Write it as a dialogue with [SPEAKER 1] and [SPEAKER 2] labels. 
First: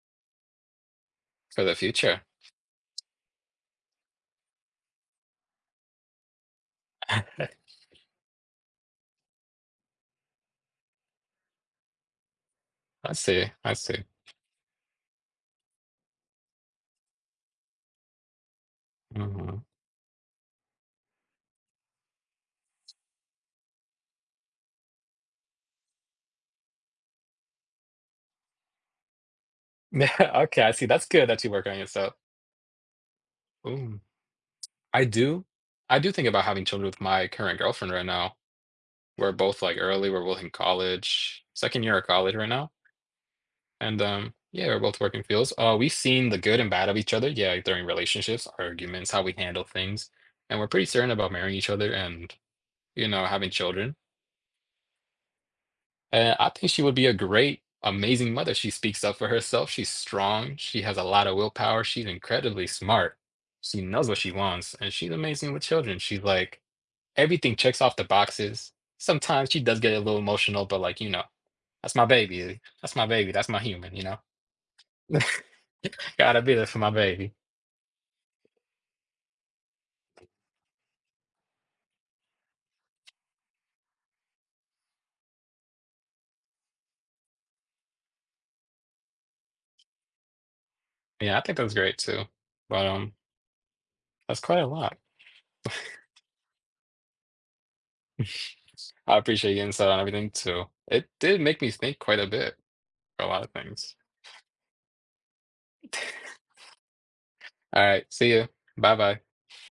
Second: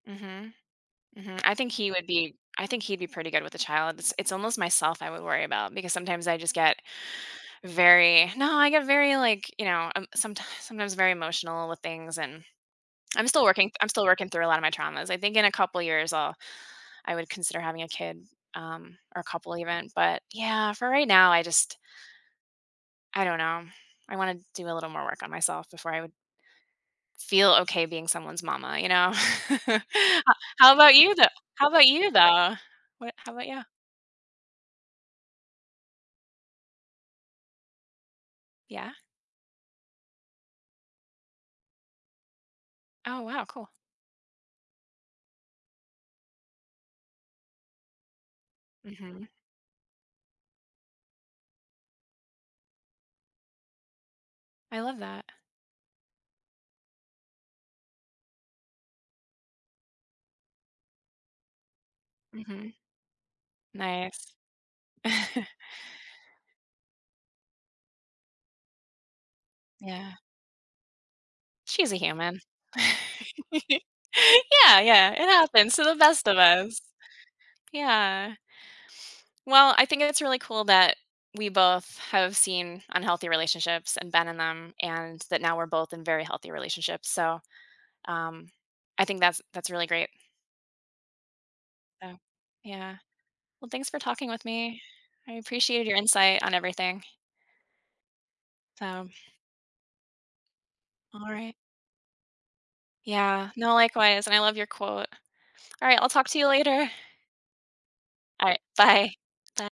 [SPEAKER 1] Mhm. Mhm, I
[SPEAKER 2] For
[SPEAKER 1] think
[SPEAKER 2] the
[SPEAKER 1] he would
[SPEAKER 2] future.
[SPEAKER 1] be I think he'd be pretty good with a child; it's it's almost myself I would worry about because sometimes I just get very no, I get very, like, you know, um, sometimes sometimes very emotional with things and
[SPEAKER 2] I
[SPEAKER 1] I'm still
[SPEAKER 2] see,
[SPEAKER 1] working
[SPEAKER 2] I
[SPEAKER 1] I'm
[SPEAKER 2] see.
[SPEAKER 1] still working through a lot of my traumas; I think in a couple of years, I'll I would consider having a kid, um, or a couple
[SPEAKER 2] Mhm.
[SPEAKER 1] even, but yeah, for right now, I just I don't know, I wanna do a little more work on myself before I would feel okay being someone's mama, you know? How
[SPEAKER 2] Yeah, okay, I
[SPEAKER 1] how
[SPEAKER 2] see,
[SPEAKER 1] about
[SPEAKER 2] that's
[SPEAKER 1] you though
[SPEAKER 2] good that you work
[SPEAKER 1] How
[SPEAKER 2] on
[SPEAKER 1] about you
[SPEAKER 2] yourself.
[SPEAKER 1] though? What how about you?
[SPEAKER 2] Boom. I do. I do think about having children with my current girlfriend right now.
[SPEAKER 1] Yeah?
[SPEAKER 2] We're both like early, we're both in college, 2nd year of college right now
[SPEAKER 1] Oh, wow, cool.
[SPEAKER 2] and, um, yeah, we're both work in fields, uh, we've seen the good and bad of each other, yeah, during relationships, arguments, how
[SPEAKER 1] Mhm.
[SPEAKER 2] we handle things, and we're pretty certain about marrying each other and, you know, having children.
[SPEAKER 1] I love that.
[SPEAKER 2] Eh, I think she would be a great, amazing mother; she speaks up for herself, she's strong, she has a lotta willpower, she's incredibly
[SPEAKER 1] Mhm.
[SPEAKER 2] smart. She knows what she
[SPEAKER 1] Nice.
[SPEAKER 2] wants, and she's amazing with children; she's like, everything checks off the boxes. Sometimes she does get a
[SPEAKER 1] Yeah.
[SPEAKER 2] little emotional, but like, you know,
[SPEAKER 1] She's a
[SPEAKER 2] that's my
[SPEAKER 1] human.
[SPEAKER 2] baby, that's my baby, that's my human, you know.
[SPEAKER 1] Yeah, yeah, it happens to the best of
[SPEAKER 2] Gotta be there for
[SPEAKER 1] us.
[SPEAKER 2] my baby.
[SPEAKER 1] Yeah. Well, I think it's really cool that we both have seen unhealthy relationships and been in them and that now we're both in very healthy relationships, so, um, I think that's that's really great.
[SPEAKER 2] Yeah, I think that's great
[SPEAKER 1] Oh,
[SPEAKER 2] too, but,
[SPEAKER 1] yeah.
[SPEAKER 2] um
[SPEAKER 1] Well, thanks for talking
[SPEAKER 2] That's
[SPEAKER 1] with
[SPEAKER 2] quite a
[SPEAKER 1] me.
[SPEAKER 2] lot.
[SPEAKER 1] I appreciate your insight on everything. So
[SPEAKER 2] I appreciate your insight on everything, too; it did
[SPEAKER 1] Alright.
[SPEAKER 2] make me think quite a bit. A lotta
[SPEAKER 1] Yeah, no,
[SPEAKER 2] things.
[SPEAKER 1] likewise, and I love your quote. Alright, I'll talk to you later.
[SPEAKER 2] Alright, see you,
[SPEAKER 1] Alright, bye.
[SPEAKER 2] bye-bye.
[SPEAKER 1] By